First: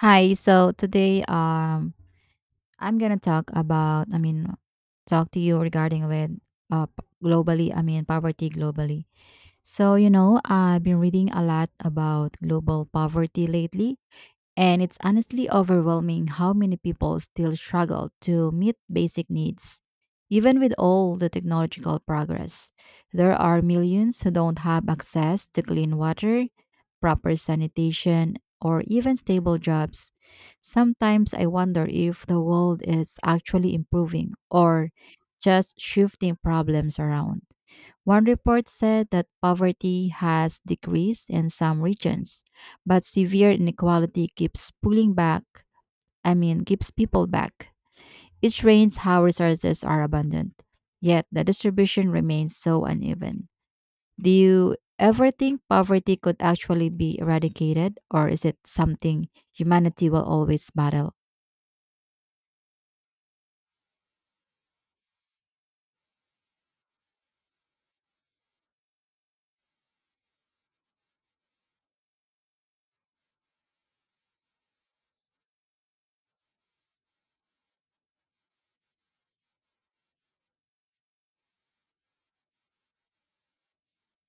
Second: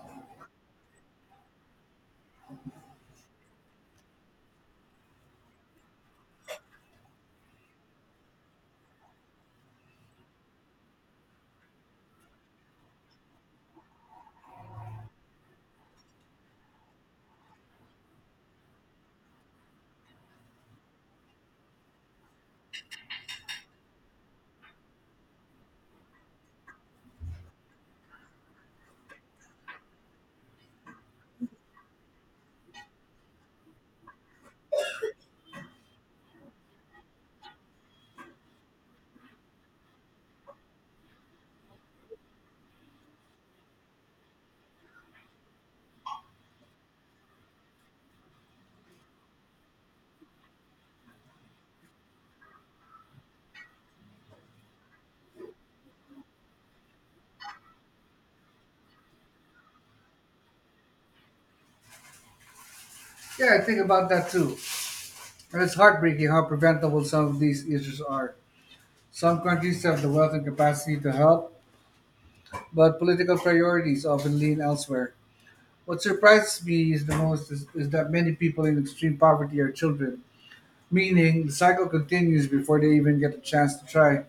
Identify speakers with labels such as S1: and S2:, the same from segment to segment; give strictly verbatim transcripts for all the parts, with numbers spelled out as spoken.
S1: Hi. So today, um, I'm gonna talk about, I mean, Talk to you regarding with uh p- globally, I mean poverty globally. So you know, I've been reading a lot about global poverty lately, and it's honestly overwhelming how many people still struggle to meet basic needs. Even with all the technological progress, there are millions who don't have access to clean water, proper sanitation, or even stable jobs. Sometimes I wonder if the world is actually improving or just shifting problems around. One report said that poverty has decreased in some regions, but severe inequality keeps pulling back, I mean, keeps people back. It strains how resources are abundant, yet the distribution remains so uneven. Do you ever think poverty could actually be eradicated, or is it something humanity will always battle?
S2: Yeah, I think about that too. And it's heartbreaking how preventable some of these issues are. Some countries have the wealth and capacity to help, but political priorities often lean elsewhere. What surprises me is the most is, is that many people in extreme poverty are children, meaning the cycle continues before they even get a chance to try.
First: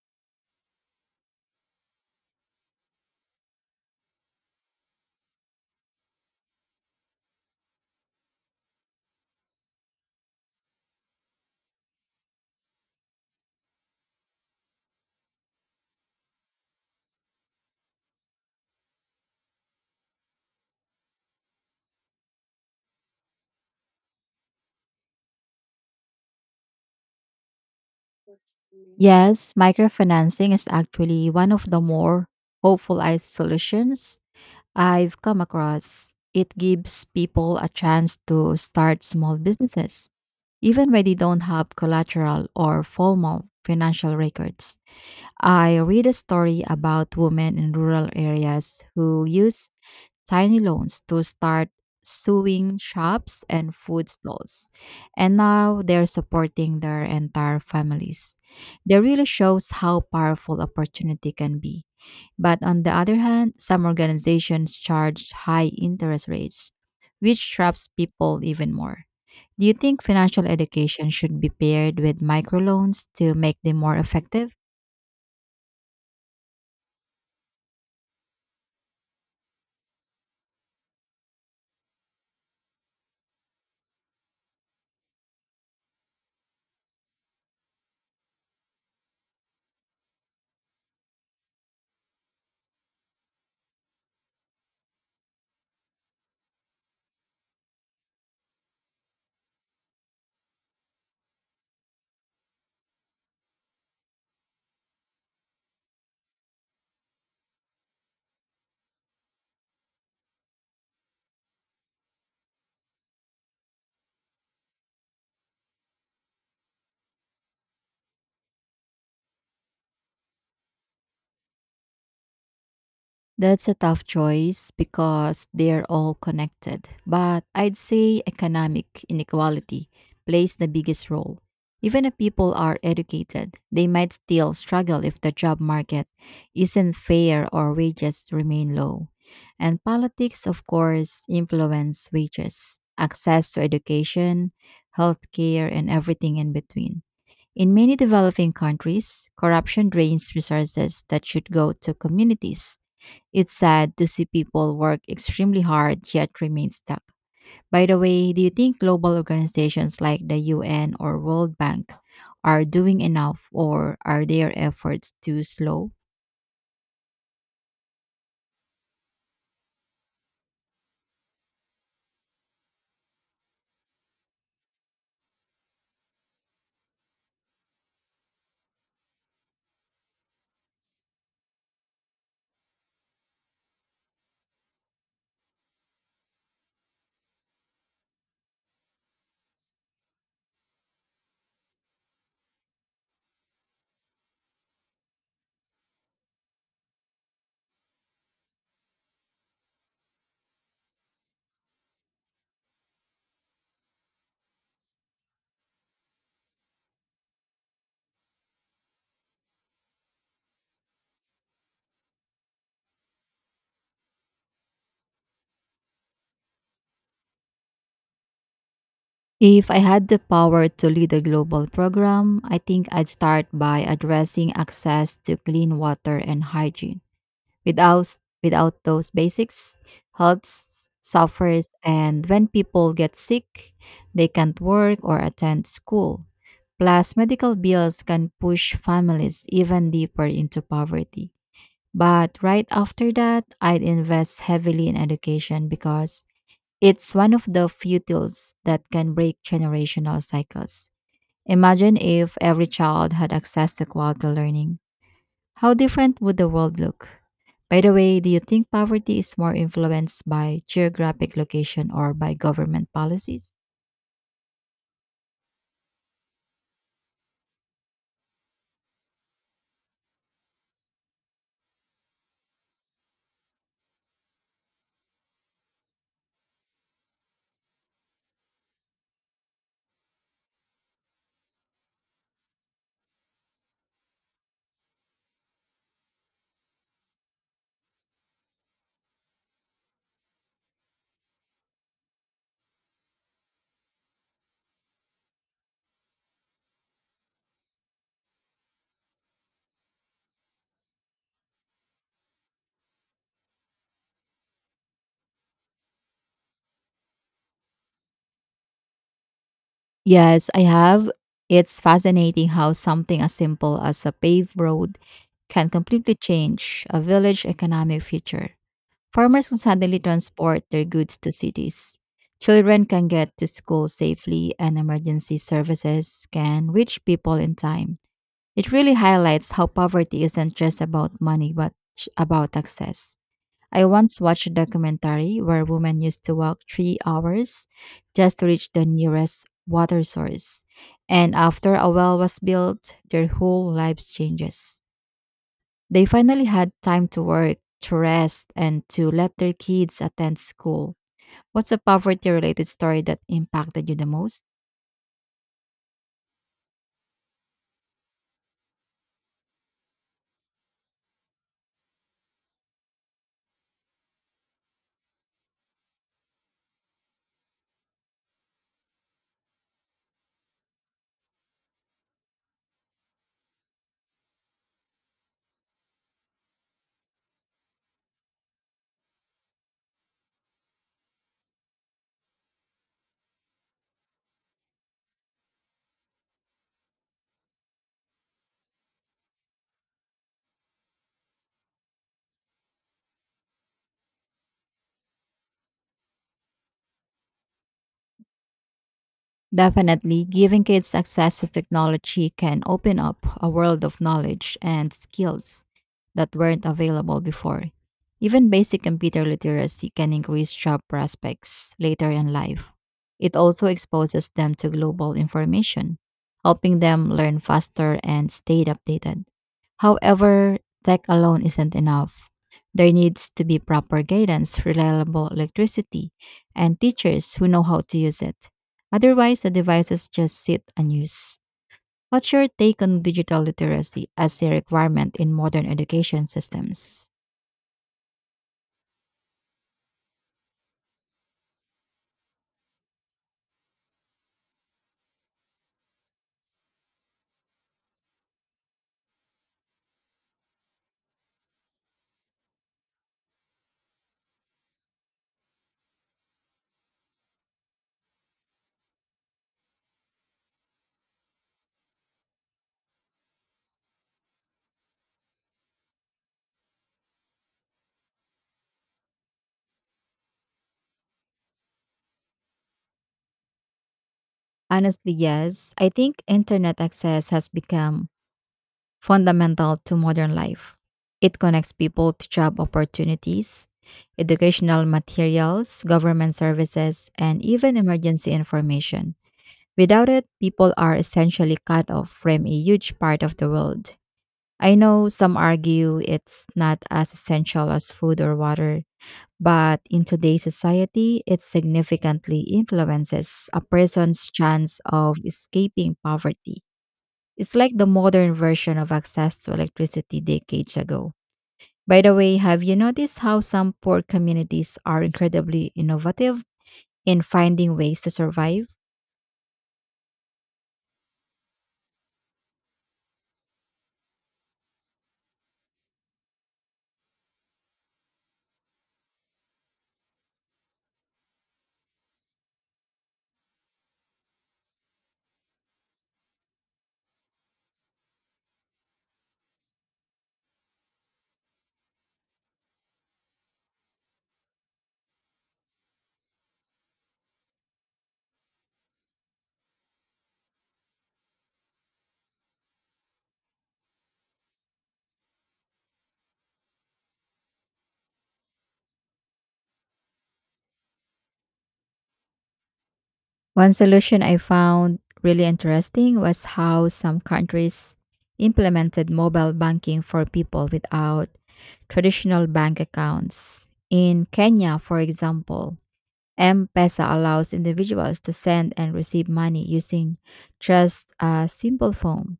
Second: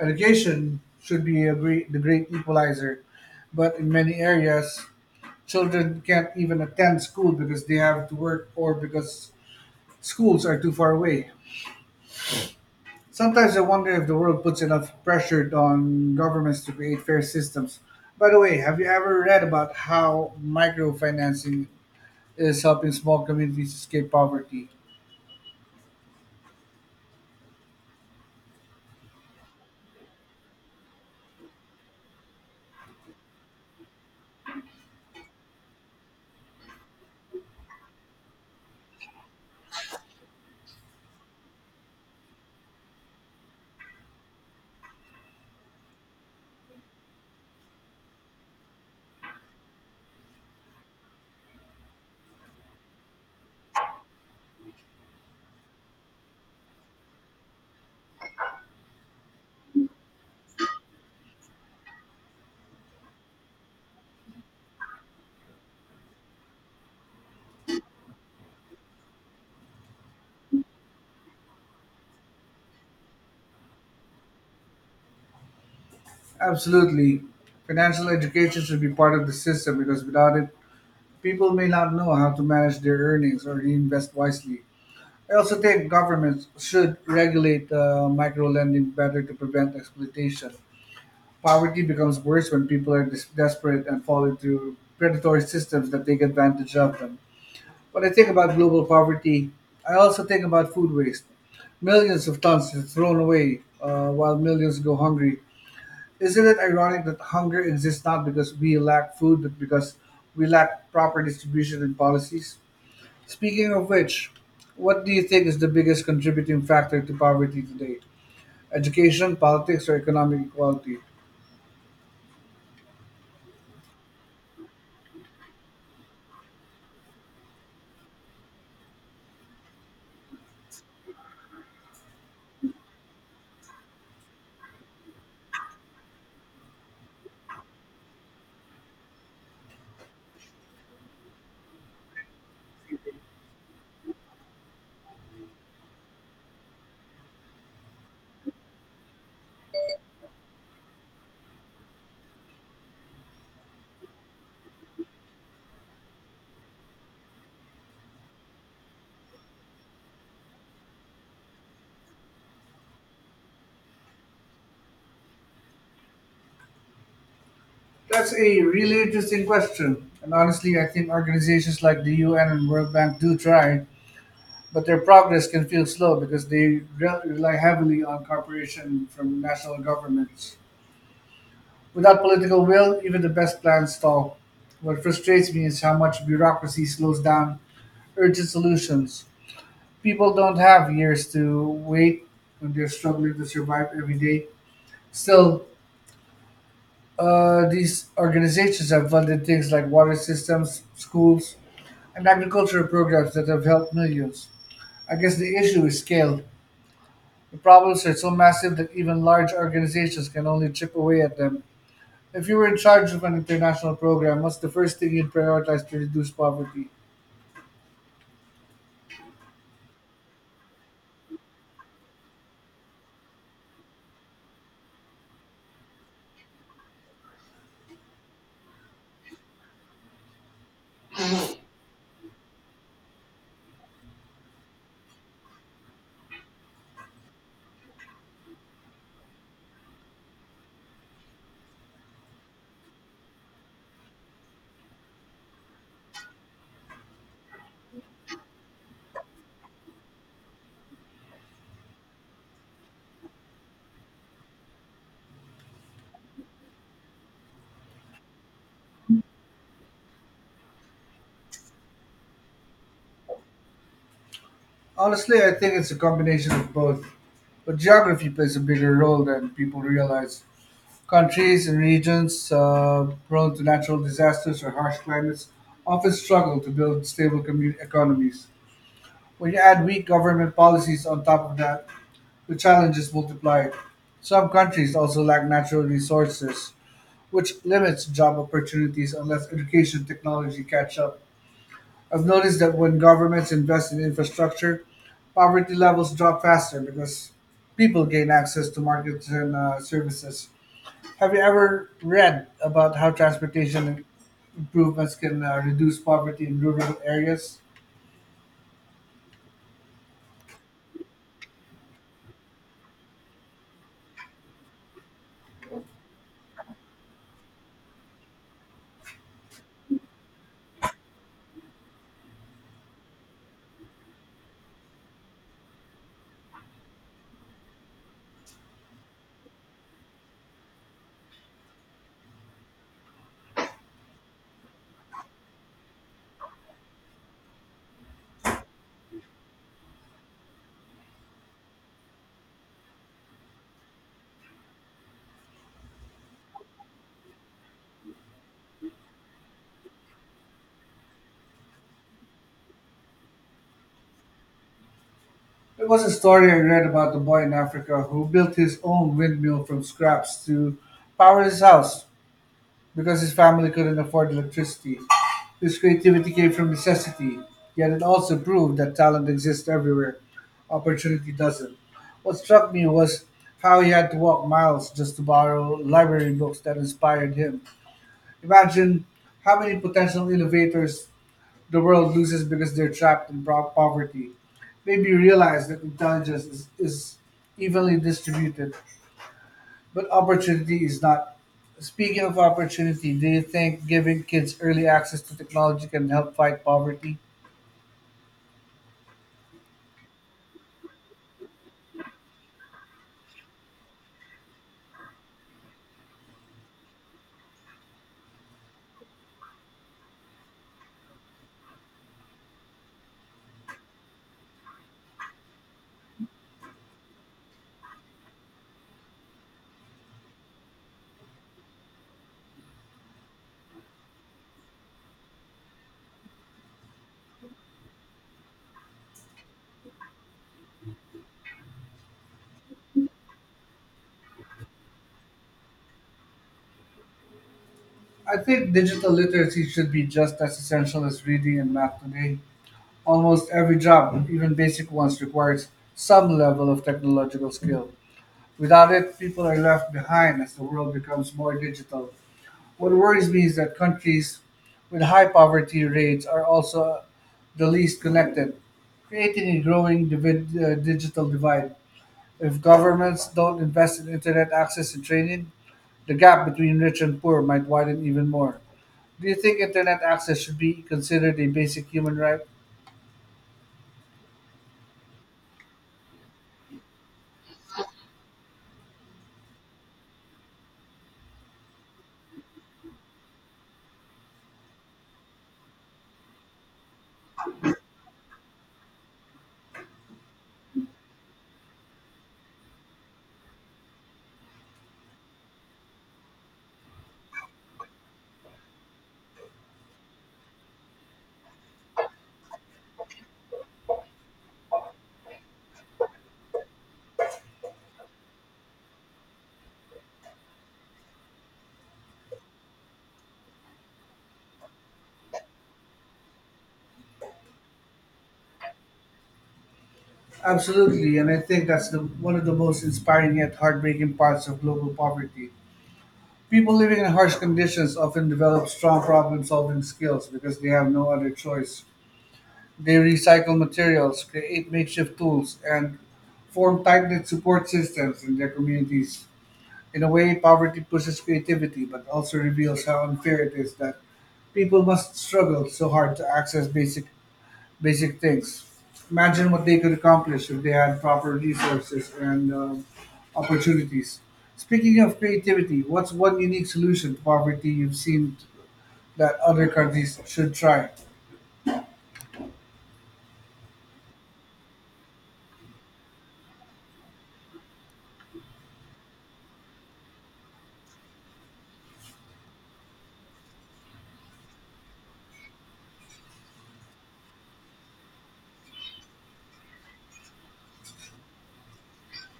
S2: Education should be a great, the great equalizer, but in many areas, children can't even attend school because they have to work or because schools are too far away. Sometimes I wonder if the world puts enough pressure on governments to create fair systems. By the way, have you ever read about how microfinancing is helping small communities escape poverty?
S1: Yes, microfinancing is actually one of the more hopeful I- solutions I've come across. It gives people a chance to start small businesses, even when they don't have collateral or formal financial records. I read a story about women in rural areas who use tiny loans to start sewing shops and food stalls, and now they're supporting their entire families. They really shows how powerful opportunity can be, but on the other hand, some organizations charge high interest rates, which traps people even more. Do you think financial education should be paired with microloans to make them more effective?
S2: Absolutely. Financial education should be part of the system because without it, people may not know how to manage their earnings or invest wisely. I also think governments should regulate uh, micro lending better to prevent exploitation. Poverty becomes worse when people are des- desperate and fall into predatory systems that take advantage of them. When I think about global poverty, I also think about food waste. Millions of tons are thrown away uh, while millions go hungry. Isn't it ironic that hunger exists not because we lack food, but because we lack proper distribution and policies? Speaking of which, what do you think is the biggest contributing factor to poverty today? Education, politics, or economic equality?
S1: That's a tough choice because they're all connected, but I'd say economic inequality plays the biggest role. Even if people are educated, they might still struggle if the job market isn't fair or wages remain low. And politics, of course, influence wages, access to education, healthcare, and everything in between. In many developing countries, corruption drains resources that should go to communities. It's sad to see people work extremely hard yet remain stuck. By the way, do you think global organizations like the U N or World Bank are doing enough, or are their efforts too slow?
S2: That's a really interesting question. And honestly, I think organizations like the U N and World Bank do try, but their progress can feel slow because they re- rely heavily on cooperation from national governments. Without political will, even the best plans stall. What frustrates me is how much bureaucracy slows down urgent solutions. People don't have years to wait when they're struggling to survive every day. Still, uh, these organizations have funded things like water systems, schools, and agricultural programs that have helped millions. I guess the issue is scale. The problems are so massive that even large organizations can only chip away at them. If you were in charge of an international program, what's the first thing you'd prioritize to reduce poverty?
S1: If I had the power to lead a global program, I think I'd start by addressing access to clean water and hygiene. Without without those basics, health s- suffers, and when people get sick, they can't work or attend school. Plus, medical bills can push families even deeper into poverty. But right after that, I'd invest heavily in education because it's one of the few tools that can break generational cycles. Imagine if every child had access to quality learning. How different would the world look? By the way, do you think poverty is more influenced by geographic location or by government policies?
S2: Honestly, I think it's a combination of both. But geography plays a bigger role than people realize. Countries and regions uh, prone to natural disasters or harsh climates often struggle to build stable commu- economies. When you add weak government policies on top of that, the challenges multiplied. Some countries also lack natural resources, which limits job opportunities unless education technology catch up. I've noticed that when governments invest in infrastructure, poverty levels drop faster because people gain access to markets and uh, services. Have you ever read about how transportation improvements can uh, reduce poverty in rural areas?
S1: Yes, I have. It's fascinating how something as simple as a paved road can completely change a village's economic future. Farmers can suddenly transport their goods to cities. Children can get to school safely, and emergency services can reach people in time. It really highlights how poverty isn't just about money, but sh- about access. I once watched a documentary where women used to walk three hours just to reach the nearest water source. And after a well was built, their whole lives changes. They finally had time to work, to rest, and to let their kids attend school. What's a poverty related story that impacted you the most?
S2: There was a story I read about a boy in Africa who built his own windmill from scraps to power his house because his family couldn't afford electricity. His creativity came from necessity, yet it also proved that talent exists everywhere, opportunity doesn't. What struck me was how he had to walk miles just to borrow library books that inspired him. Imagine how many potential innovators the world loses because they're trapped in pro- poverty. Maybe realize that intelligence is, is evenly distributed, but opportunity is not. Speaking of opportunity, do you think giving kids early access to technology can help fight poverty?
S1: Definitely, giving kids access to technology can open up a world of knowledge and skills that weren't available before. Even basic computer literacy can increase job prospects later in life. It also exposes them to global information, helping them learn faster and stay updated. However, tech alone isn't enough. There needs to be proper guidance, reliable electricity, and teachers who know how to use it. Otherwise, the devices just sit unused. What's your take on digital literacy as a requirement in modern education systems?
S2: I think digital literacy should be just as essential as reading and math today. Almost every job, even basic ones, requires some level of technological skill. Without it, people are left behind as the world becomes more digital. What worries me is that countries with high poverty rates are also the least connected, creating a growing divid- uh, digital divide. If governments don't invest in internet access and training, the gap between rich and poor might widen even more. Do you think internet access should be considered a basic human right?
S1: Honestly, yes. I think internet access has become fundamental to modern life. It connects people to job opportunities, educational materials, government services, and even emergency information. Without it, people are essentially cut off from a huge part of the world. I know some argue it's not as essential as food or water, but in today's society, it significantly influences a person's chance of escaping poverty. It's like the modern version of access to electricity decades ago. By the way, have you noticed how some poor communities are incredibly innovative in finding ways to survive?
S2: Absolutely, and I think that's the, one of the most inspiring yet heartbreaking parts of global poverty. People living in harsh conditions often develop strong problem solving skills because they have no other choice. They recycle materials, create makeshift tools, and form tight knit support systems in their communities. In a way, poverty pushes creativity but also reveals how unfair it is that people must struggle so hard to access basic basic things. Imagine what they could accomplish if they had proper resources and um, opportunities. Speaking of creativity, what's one unique solution to poverty you've seen that other countries should try?
S1: One solution I found really interesting was how some countries implemented mobile banking for people without traditional bank accounts. In Kenya, for example, M Pesa allows individuals to send and receive money using just a simple phone.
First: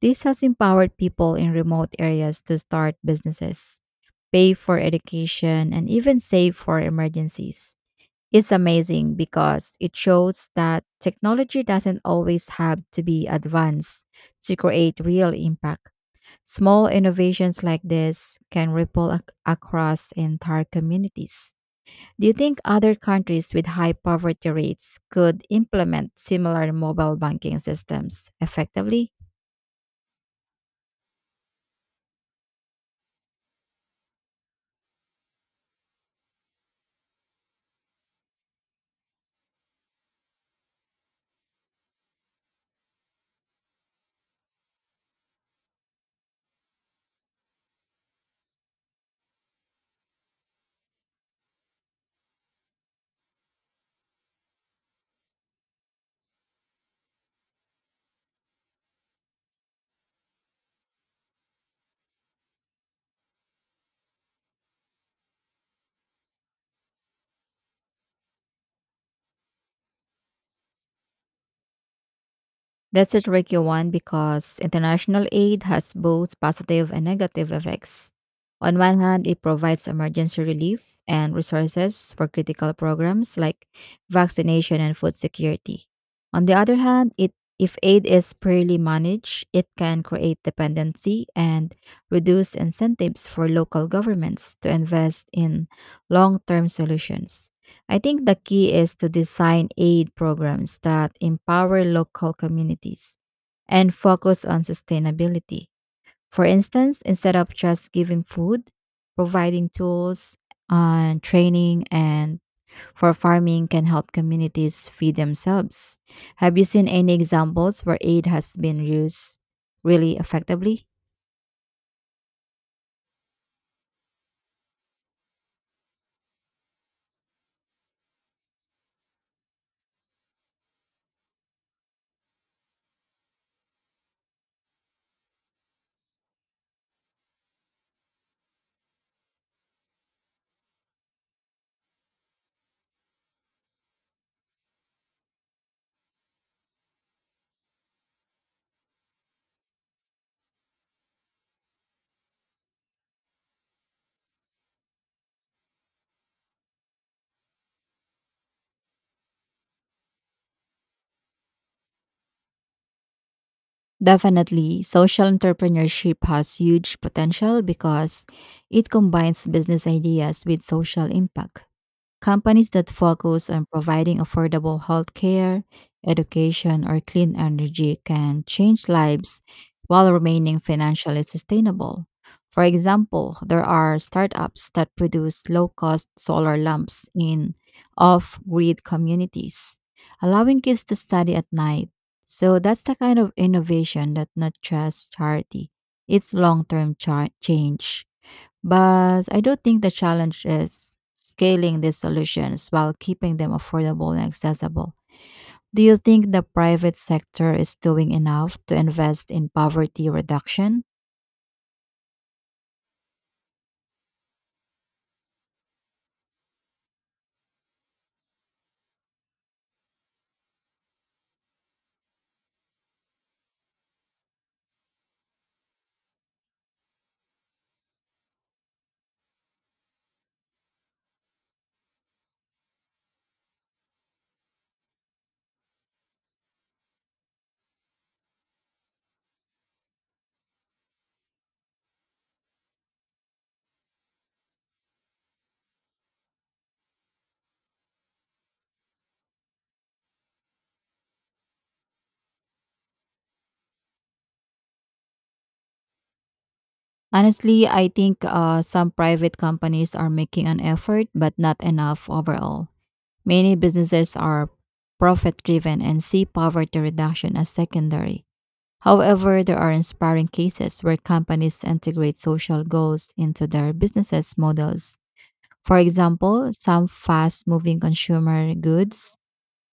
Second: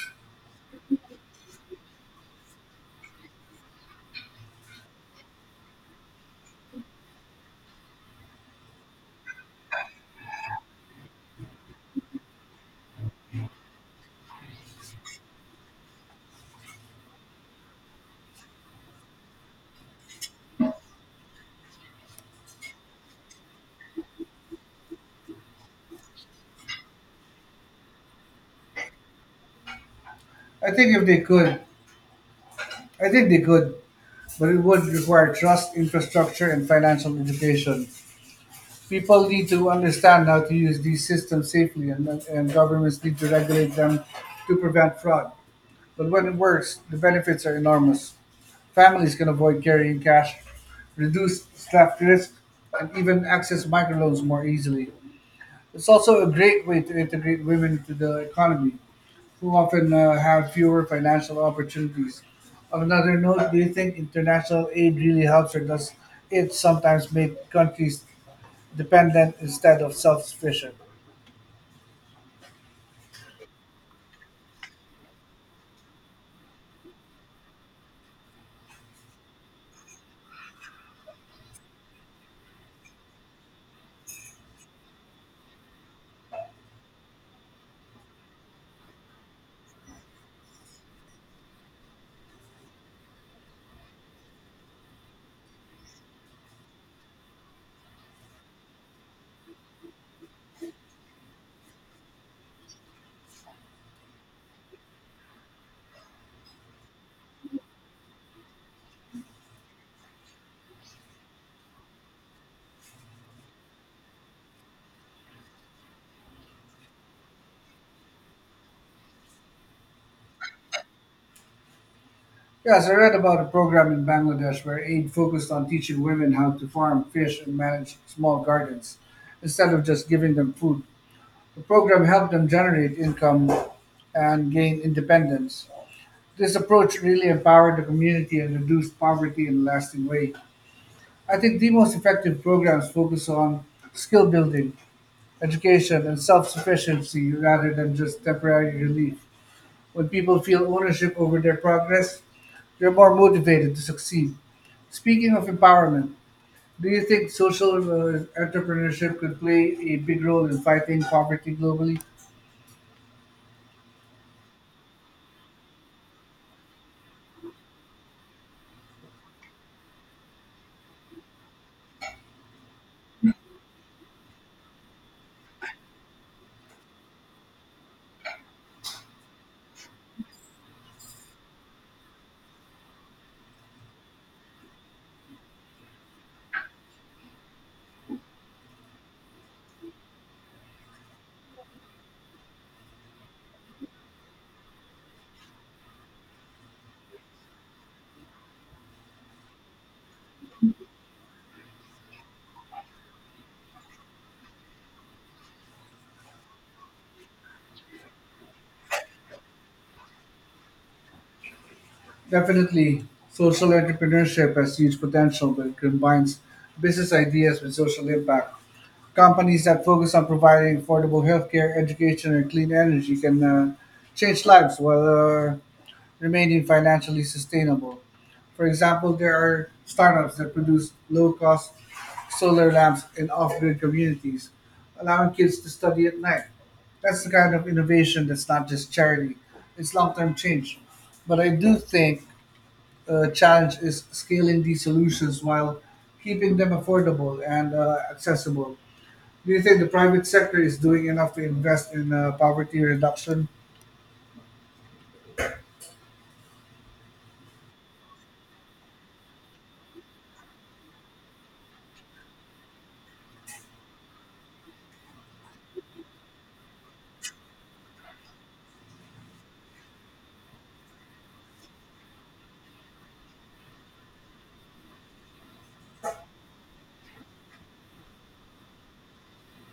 S1: This has empowered people in remote areas to start businesses, pay for education, and even save for emergencies. It's amazing because it shows that technology doesn't always have to be advanced to create real impact. Small innovations like this can ripple ac- across entire communities. Do you think other countries with high poverty rates could implement similar mobile banking systems effectively?
S2: I think if they could, I think they could, but it would require trust, infrastructure, and financial education. People need to understand how to use these systems safely, and, and governments need to regulate them to prevent fraud. But when it works, the benefits are enormous. Families can avoid carrying cash, reduce theft risk, and even access microloans more easily. It's also a great way to integrate women into the economy, who often uh, have fewer financial opportunities. On another note, do you think international aid really helps, or does it sometimes make countries dependent instead of self sufficient?
S1: That's a tricky one because international aid has both positive and negative effects. On one hand, it provides emergency relief and resources for critical programs like vaccination and food security. On the other hand, it if aid is poorly managed, it can create dependency and reduce incentives for local governments to invest in long-term solutions. I think the key is to design aid programs that empower local communities and focus on sustainability. For instance, instead of just giving food, providing tools and training and for farming can help communities feed themselves. Have you seen any examples where aid has been used really effectively?
S2: Yes, I read about a program in Bangladesh where aid focused on teaching women how to farm, fish, and manage small gardens instead of just giving them food. The program helped them generate income and gain independence. This approach really empowered the community and reduced poverty in a lasting way. I think the most effective programs focus on skill building, education, and self sufficiency rather than just temporary relief. When people feel ownership over their progress, they're more motivated to succeed. Speaking of empowerment, do you think social uh, entrepreneurship could play a big role in fighting poverty globally?
S1: Definitely, social entrepreneurship has huge potential because it combines business ideas with social impact. Companies that focus on providing affordable healthcare, education, or clean energy can change lives while remaining financially sustainable. For example, there are startups that produce low-cost solar lamps in off-grid communities, allowing kids to study at night. So that's the kind of innovation that not just charity, it's long-term change. But I do think the challenge is scaling these solutions while keeping them affordable and accessible. Do you think the private sector is doing enough to invest in poverty reduction?
S2: Definitely, social entrepreneurship has huge potential when it combines business ideas with social impact. Companies that focus on providing affordable healthcare, education, and clean energy can uh, change lives while uh, remaining financially sustainable. For example, there are startups that produce low cost solar lamps in off grid communities, allowing kids to study at night. That's the kind of innovation that's not just charity, it's long term change. But I do think the challenge is scaling these solutions while keeping them affordable and uh, accessible. Do you think the private sector is doing enough to invest in uh, poverty reduction?
S1: Honestly, I think uh, some private companies are making an effort, but not enough overall. Many businesses are profit driven and see poverty reduction as secondary. However, there are inspiring cases where companies integrate social goals into their businesses models. For example, some fast moving consumer goods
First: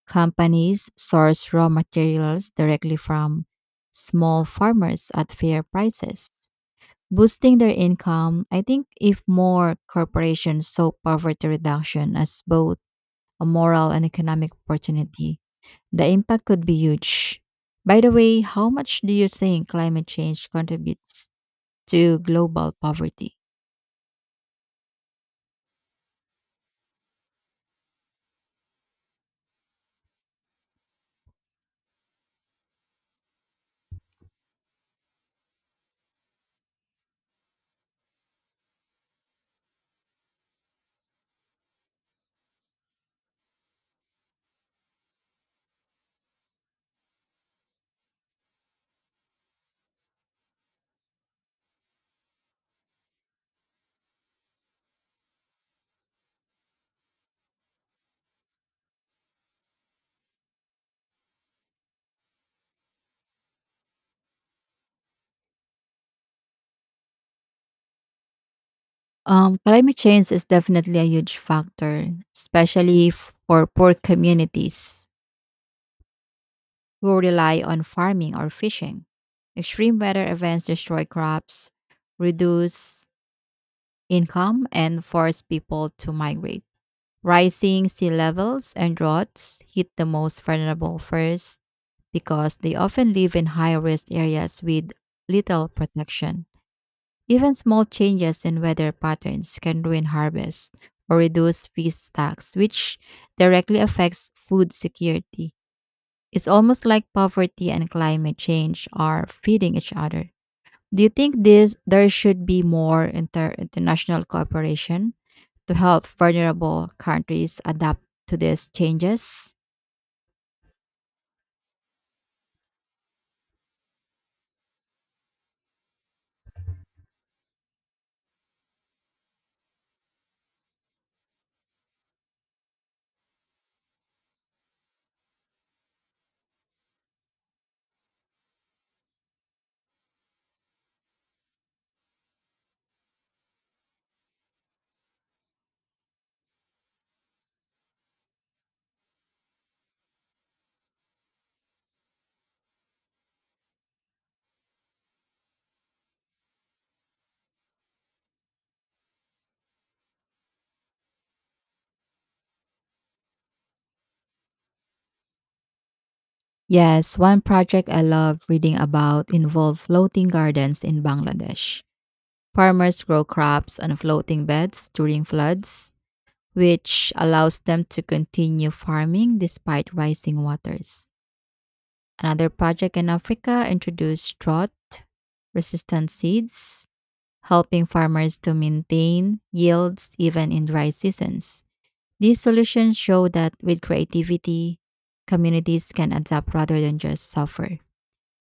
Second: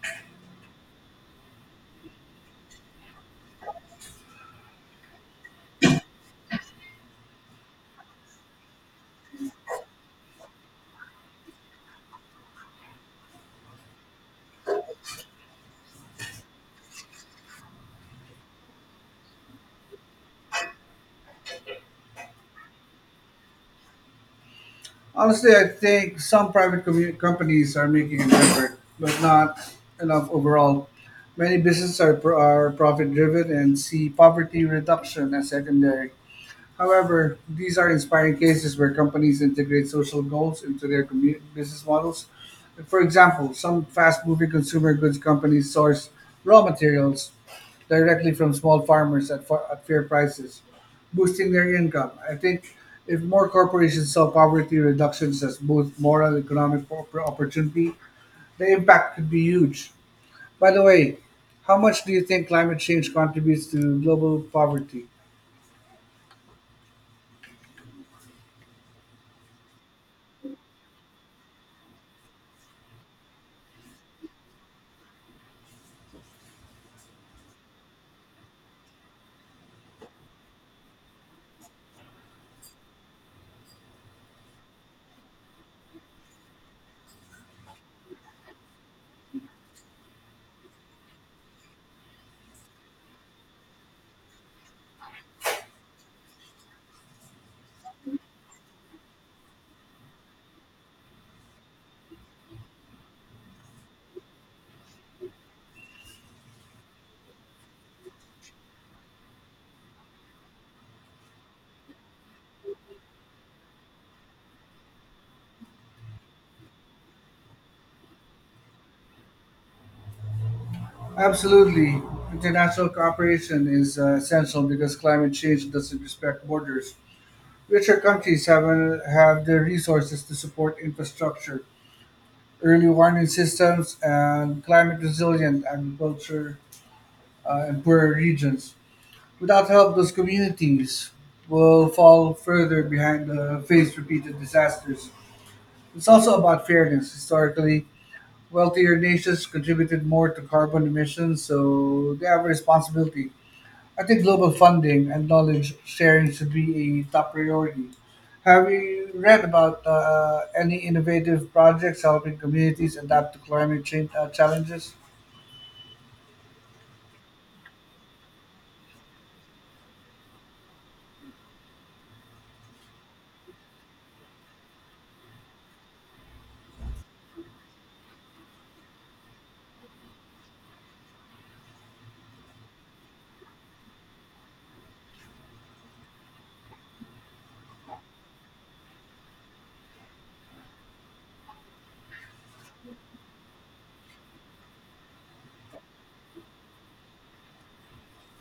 S1: companies source raw materials directly from small farmers at fair prices, boosting their income. I think if more corporations saw poverty reduction as both a moral and economic opportunity, the impact could be huge. By the way, how much do you think climate change contributes to global poverty?
S2: Honestly, I think some private commu- companies are making an effort, but not enough overall. Many businesses are, pro- are profit driven and see poverty reduction as secondary. However, these are inspiring cases where companies integrate social goals into their commu- business models. For example, some fast moving consumer goods companies source raw materials directly from small farmers at, fa- at fair prices, boosting their income. I think if more corporations saw poverty reductions as both moral and economic op- opportunity, the impact could be huge. By the way, how much do you think climate change contributes to global poverty?
S1: Um, climate change is definitely a huge factor, especially f- for poor communities who rely on farming or fishing. Extreme weather events destroy crops, reduce income, and force people to migrate. Rising sea levels and droughts hit the most vulnerable first because they often live in high risk areas with little protection. Even small changes in weather patterns can ruin harvest or reduce feed stocks, which directly affects food security. It's almost like poverty and climate change are feeding each other. Do you think this there should be more inter- international cooperation to help vulnerable countries adapt to these changes?
S2: Absolutely. International cooperation is uh, essential because climate change doesn't respect borders. Richer countries have, uh, have the resources to support infrastructure, early warning systems, and climate resilient agriculture uh, in poorer regions. Without help, those communities will fall further behind the face repeated disasters. It's also about fairness. Historically, wealthier nations contributed more to carbon emissions, so they have a responsibility. I think global funding and knowledge sharing should be a top priority. Have you read about uh, any innovative projects helping communities adapt to climate change uh, challenges?
S1: Yes, one project I love reading about involved floating gardens in Bangladesh. Farmers grow crops on floating beds during floods, which allows them to continue farming despite rising waters. Another project in Africa introduced drought resistant seeds, helping farmers to maintain yields even in dry seasons. These solutions show that with creativity, communities can adapt rather than just suffer.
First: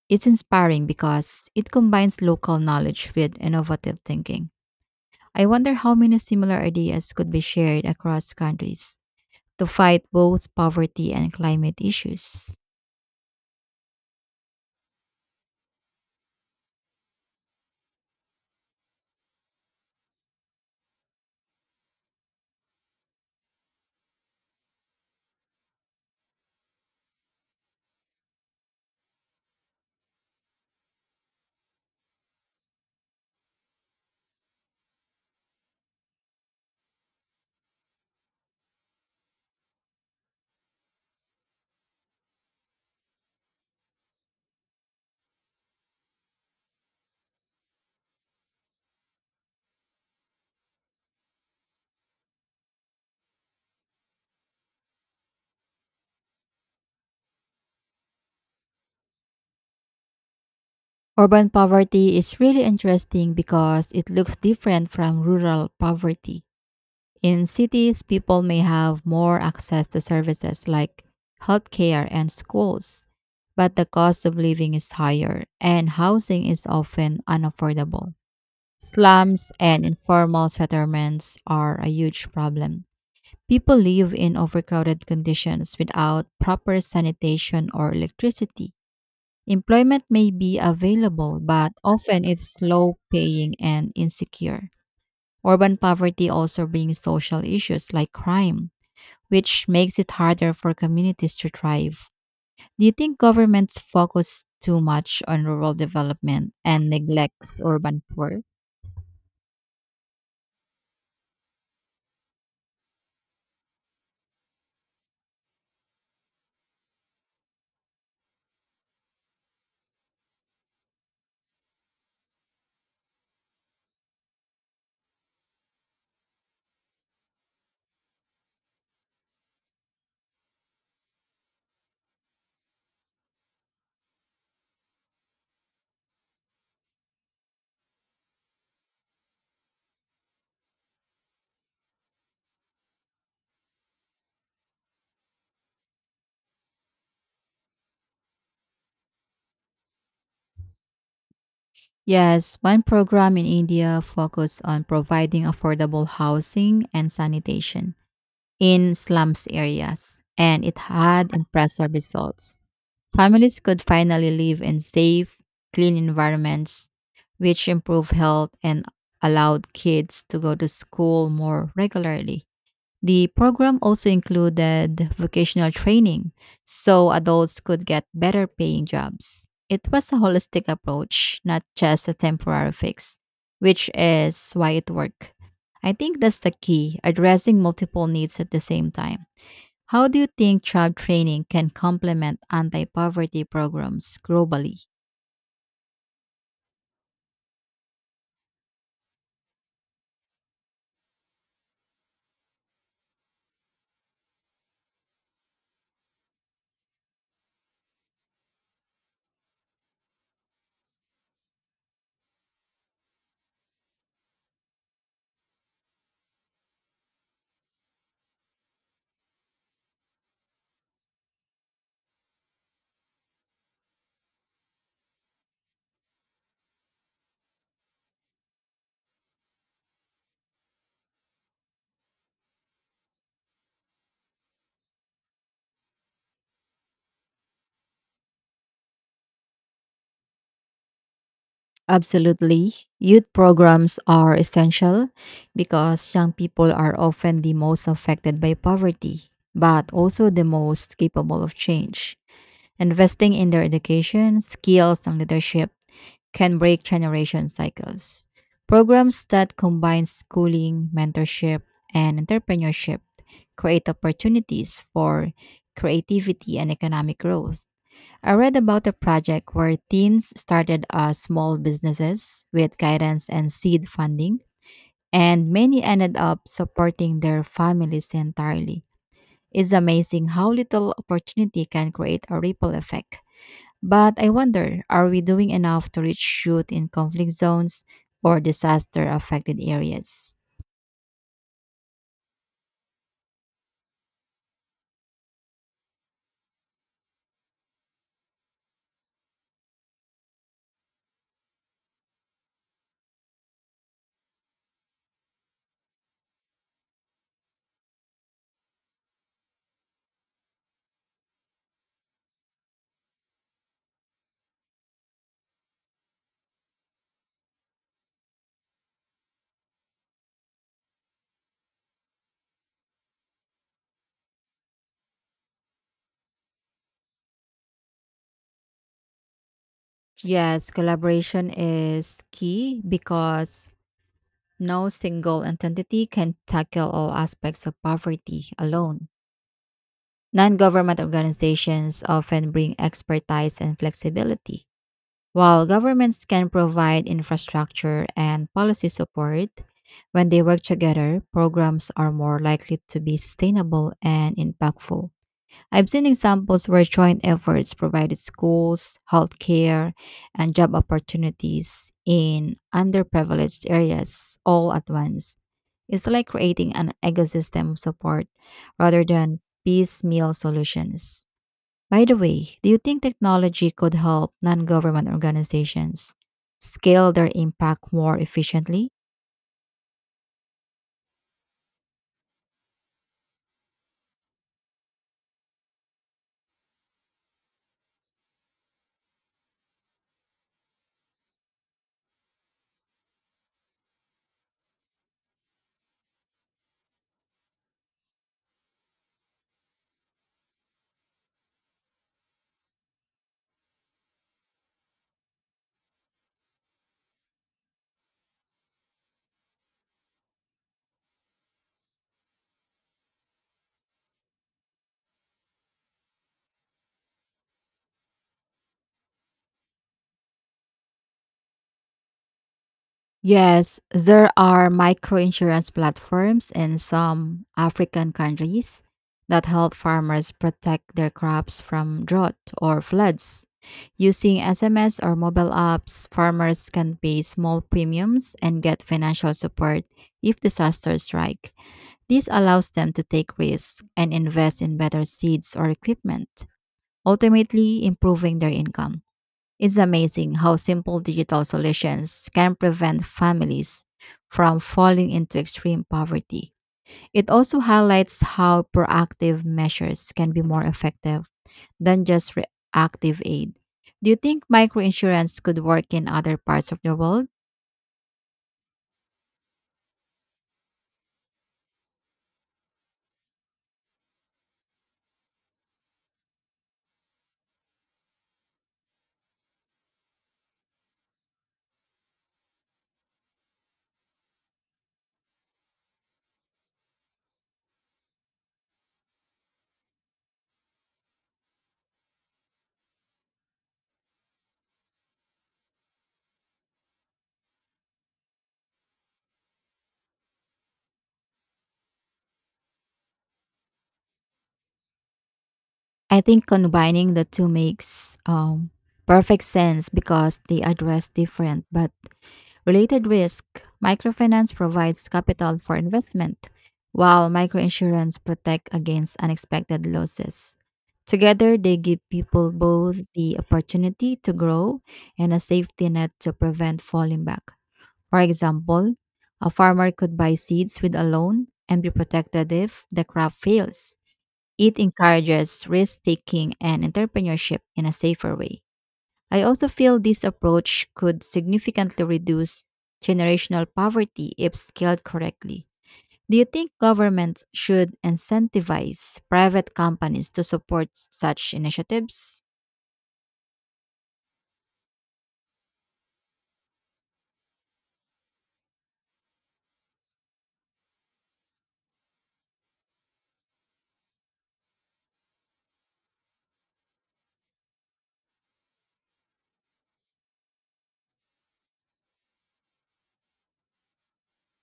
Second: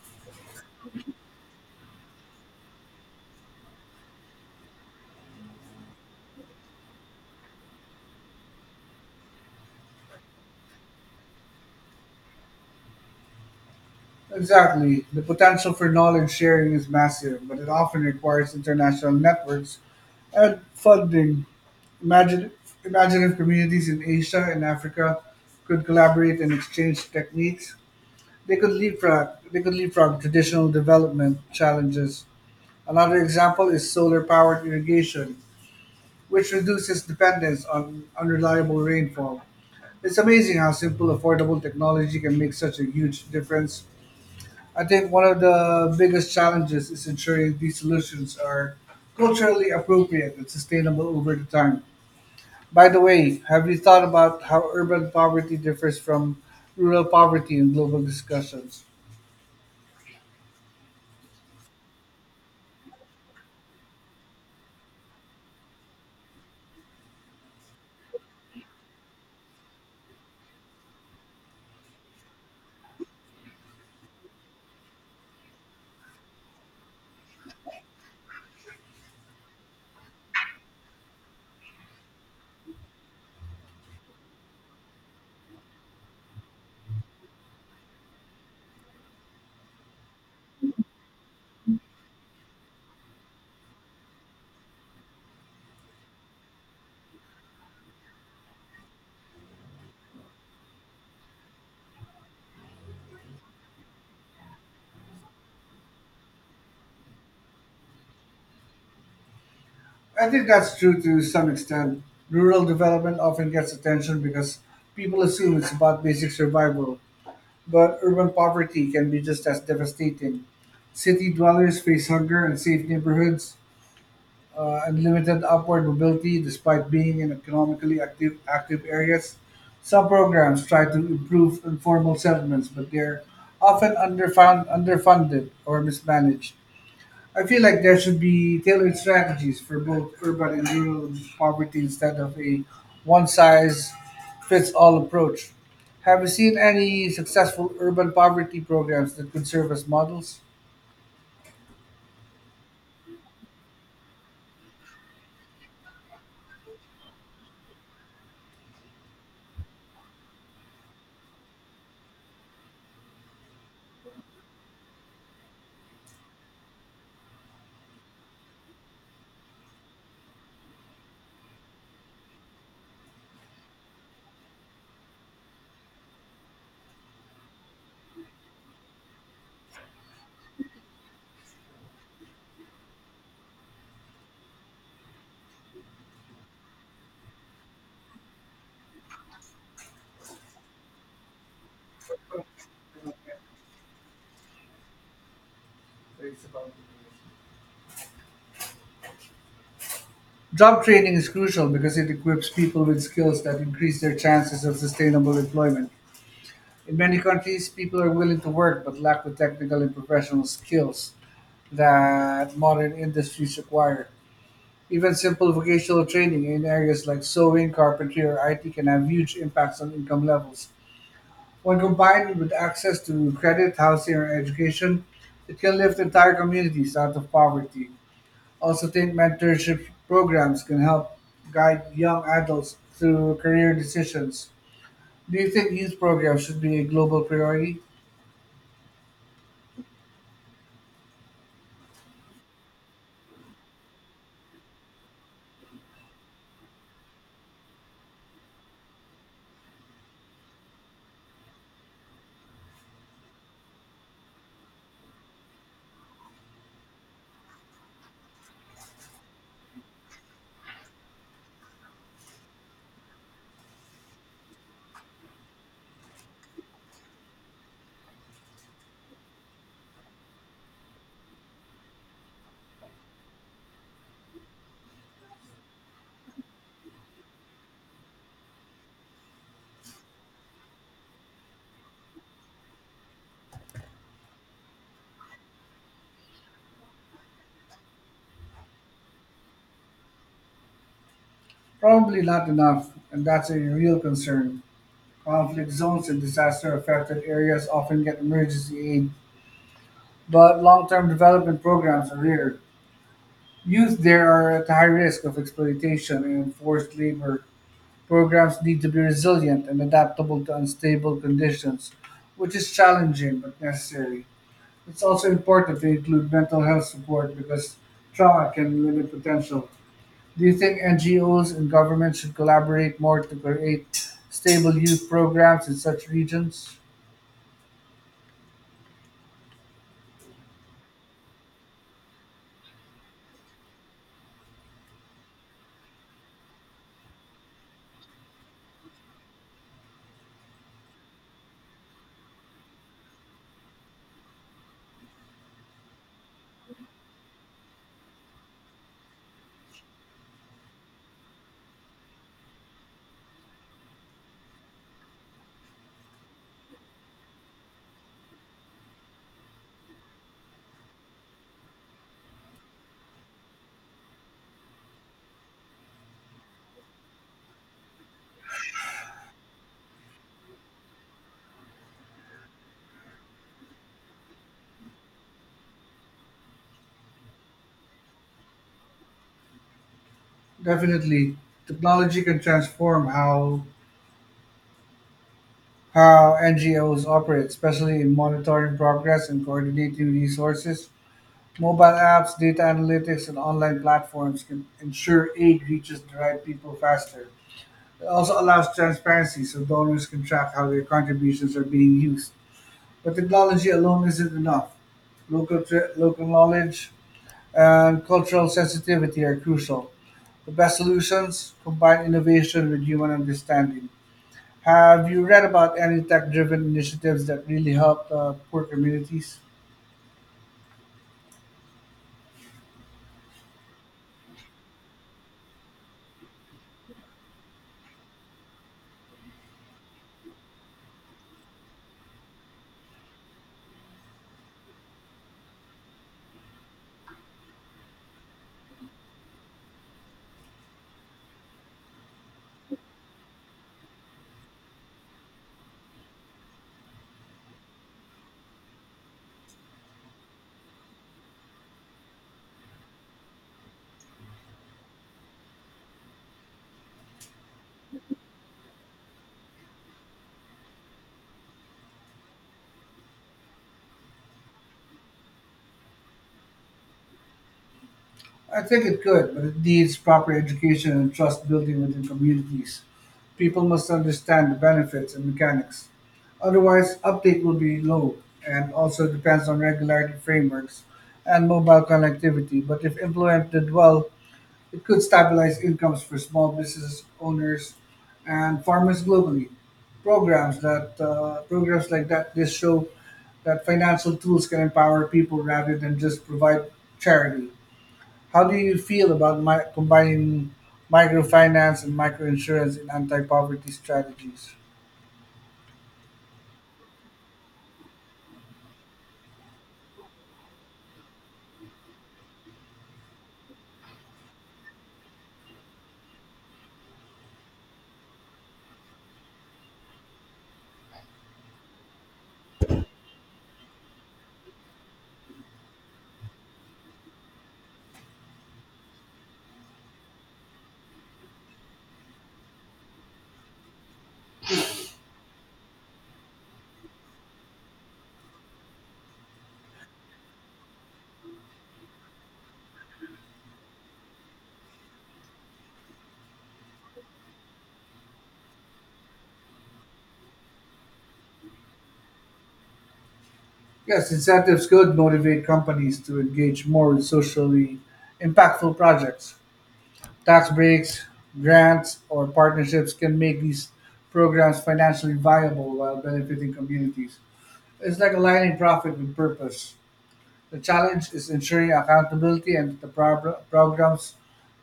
S1: It's inspiring because it combines local knowledge with innovative thinking. I wonder how many similar ideas could be shared across countries to fight both poverty and climate issues.
S2: Exactly. The potential for knowledge sharing is massive, but it often requires international networks and funding. Imagine, imagine if communities in Asia and Africa could collaborate and exchange techniques. They could leapfrog. They could leapfrog traditional development challenges. Another example is solar-powered irrigation, which reduces dependence on unreliable rainfall. It's amazing how simple, affordable technology can make such a huge difference. I think one of the biggest challenges is ensuring these solutions are culturally appropriate and sustainable over the time. By the way, have you thought about how urban poverty differs from rural poverty in global discussions?
S1: Urban poverty is really interesting because it looks different from rural poverty. In cities, people may have more access to services like healthcare and schools, but the cost of living is higher and housing is often unaffordable. Slums and informal settlements are a huge problem. People live in overcrowded conditions without proper sanitation or electricity. Employment may be available, but often it's low paying and insecure. Urban poverty also brings social issues like crime, which makes it harder for communities to thrive. Do you think governments focus too much on rural development and neglect urban poor?
S2: I think that's true to some extent. Rural development often gets attention because people assume it's about basic survival, but urban poverty can be just as devastating. City dwellers face hunger and safe neighborhoods, uh, and limited upward mobility despite being in economically active, active areas. Some programs try to improve informal settlements, but they're often underfund, underfunded or mismanaged. I feel like there should be tailored strategies for both urban and rural poverty instead of a one size fits all approach. Have you seen any successful urban poverty programs that could serve as models?
S1: Yes, one program in India focused on providing affordable housing and sanitation in slums areas, and it had impressive results. Families could finally live in safe, clean environments, which improved health and allowed kids to go to school more regularly. The program also included vocational training so adults could get better paying jobs. It was a holistic approach, not just a temporary fix, which is why it worked. I think that's the key, addressing multiple needs at the same time. How do you think job training can complement anti poverty programs globally?
S2: Job training is crucial because it equips people with skills that increase their chances of sustainable employment. In many countries, people are willing to work but lack the technical and professional skills that modern industries require. Even simple vocational training in areas like sewing, carpentry, or I T can have huge impacts on income levels. When combined with access to credit, housing, or education, it can lift entire communities out of poverty. Also, think mentorship programs can help guide young adults through career decisions. Do you think youth programs should be a global priority?
S1: Absolutely. Youth programs are essential because young people are often the most affected by poverty, but also the most capable of change. Investing in their education, skills, and leadership can break generation cycles. Programs that combine schooling, mentorship, and entrepreneurship create opportunities for creativity and economic growth. I read about a project where teens started uh, small businesses with guidance and seed funding, and many ended up supporting their families entirely. It's amazing how little opportunity can create a ripple effect. But I wonder, are we doing enough to reach youth in conflict zones or disaster affected areas?
S2: Probably not enough, and that's a real concern. Conflict zones and disaster affected areas often get emergency aid. But long-term development programs are rare. Youth there are at high risk of exploitation and forced labor. Programs need to be resilient and adaptable to unstable conditions, which is challenging but necessary. It's also important to include mental health support because trauma can limit potential. Do you think N G Os and governments should collaborate more to create stable youth programs in such regions?
S1: Yes, collaboration is key because no single entity can tackle all aspects of poverty alone. Non government organizations often bring expertise and flexibility, while governments can provide infrastructure and policy support. When they work together, programs are more likely to be sustainable and impactful. I've seen examples where joint efforts provided schools, healthcare, and job opportunities in underprivileged areas all at once. It's like creating an ecosystem of support rather than piecemeal solutions. By the way, do you think technology could help non government organizations scale their impact more efficiently?
S2: Definitely. Technology can transform how how N G Os operate, especially in monitoring progress and coordinating resources. Mobile apps, data analytics, and online platforms can ensure aid reaches the right people faster. It also allows transparency so donors can track how their contributions are being used. But technology alone isn't enough. Local, tra- local knowledge and cultural sensitivity are crucial. The best solutions combine innovation with human understanding. Have you read about any tech driven initiatives that really help uh, poor communities?
S1: Yes, there are microinsurance platforms in some African countries that help farmers protect their crops from drought or floods. Using S M S or mobile apps, farmers can pay small premiums and get financial support if disasters strike. This allows them to take risks and invest in better seeds or equipment, ultimately improving their income. It's amazing how simple digital solutions can prevent families from falling into extreme poverty. It also highlights how proactive measures can be more effective than just reactive aid. Do you think microinsurance could work in other parts of the world?
S2: I think it could, but it needs proper education and trust building within communities. People must understand the benefits and mechanics. Otherwise, uptake will be low and also depends on regulatory frameworks and mobile connectivity. But if implemented well, it could stabilize incomes for small business owners and farmers globally. Programs that uh, programs like that this show that financial tools can empower people rather than just provide charity. How do you feel about mi- combining microfinance and microinsurance in anti-poverty strategies?
S1: I think combining the two makes um, perfect sense because they address different but related risk. Microfinance provides capital for investment, while microinsurance protects against unexpected losses. Together, they give people both the opportunity to grow and a safety net to prevent falling back. For example, a farmer could buy seeds with a loan and be protected if the crop fails. It encourages risk taking and entrepreneurship in a safer way. I also feel this approach could significantly reduce generational poverty if scaled correctly. Do you think governments should incentivize private companies to support such initiatives?
S2: Yes, incentives could motivate companies to engage more in socially impactful projects. Tax breaks, grants, or partnerships can make these programs financially viable while benefiting communities. It's like aligning profit with purpose. The challenge is ensuring accountability and that the pro- programs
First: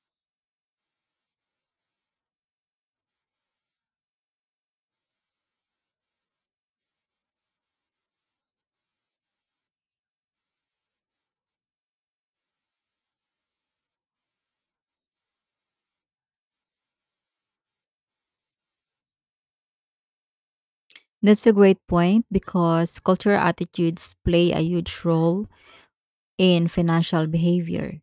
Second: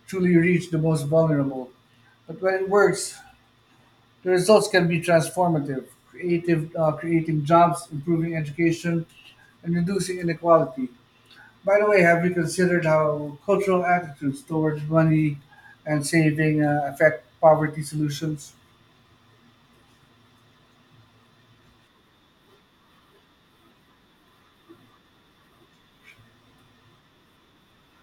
S2: truly reach the most vulnerable. But when it works, the results can be transformative, creative, uh, creating jobs, improving education, and reducing inequality. By the way, have you considered how cultural attitudes towards money and saving uh, affect poverty solutions?
S1: That's a great point because cultural attitudes play a huge role in financial behavior.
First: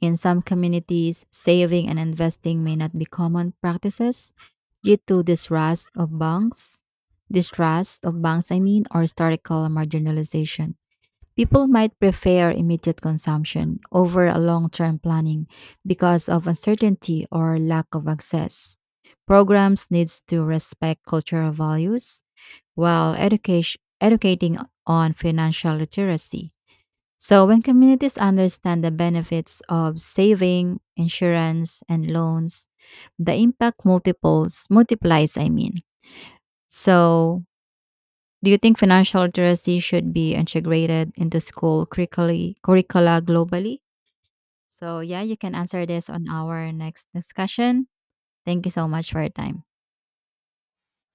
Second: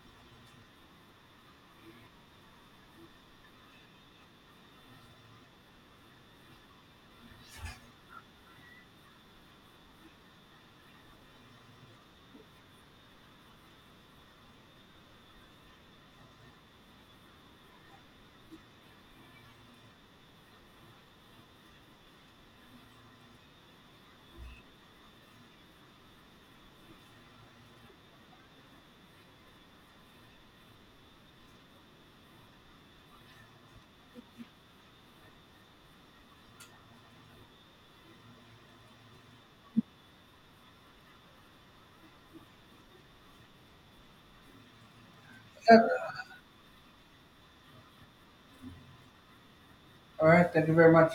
S1: In some communities, saving and investing may not be common practices due to distrust of banks, distrust of banks, I mean, or historical marginalization. People might prefer immediate consumption over a long-term planning because of uncertainty or lack of access. Programs needs to respect cultural values while education, educating on financial literacy, so when communities understand the benefits of saving, insurance, and loans, the impact multiples multiplies, I mean. So, do you think financial literacy should be integrated into school curricula, curricula globally? So, yeah, you can answer this on our next discussion. Thank you so much for your time.
S2: All right, thank you very much.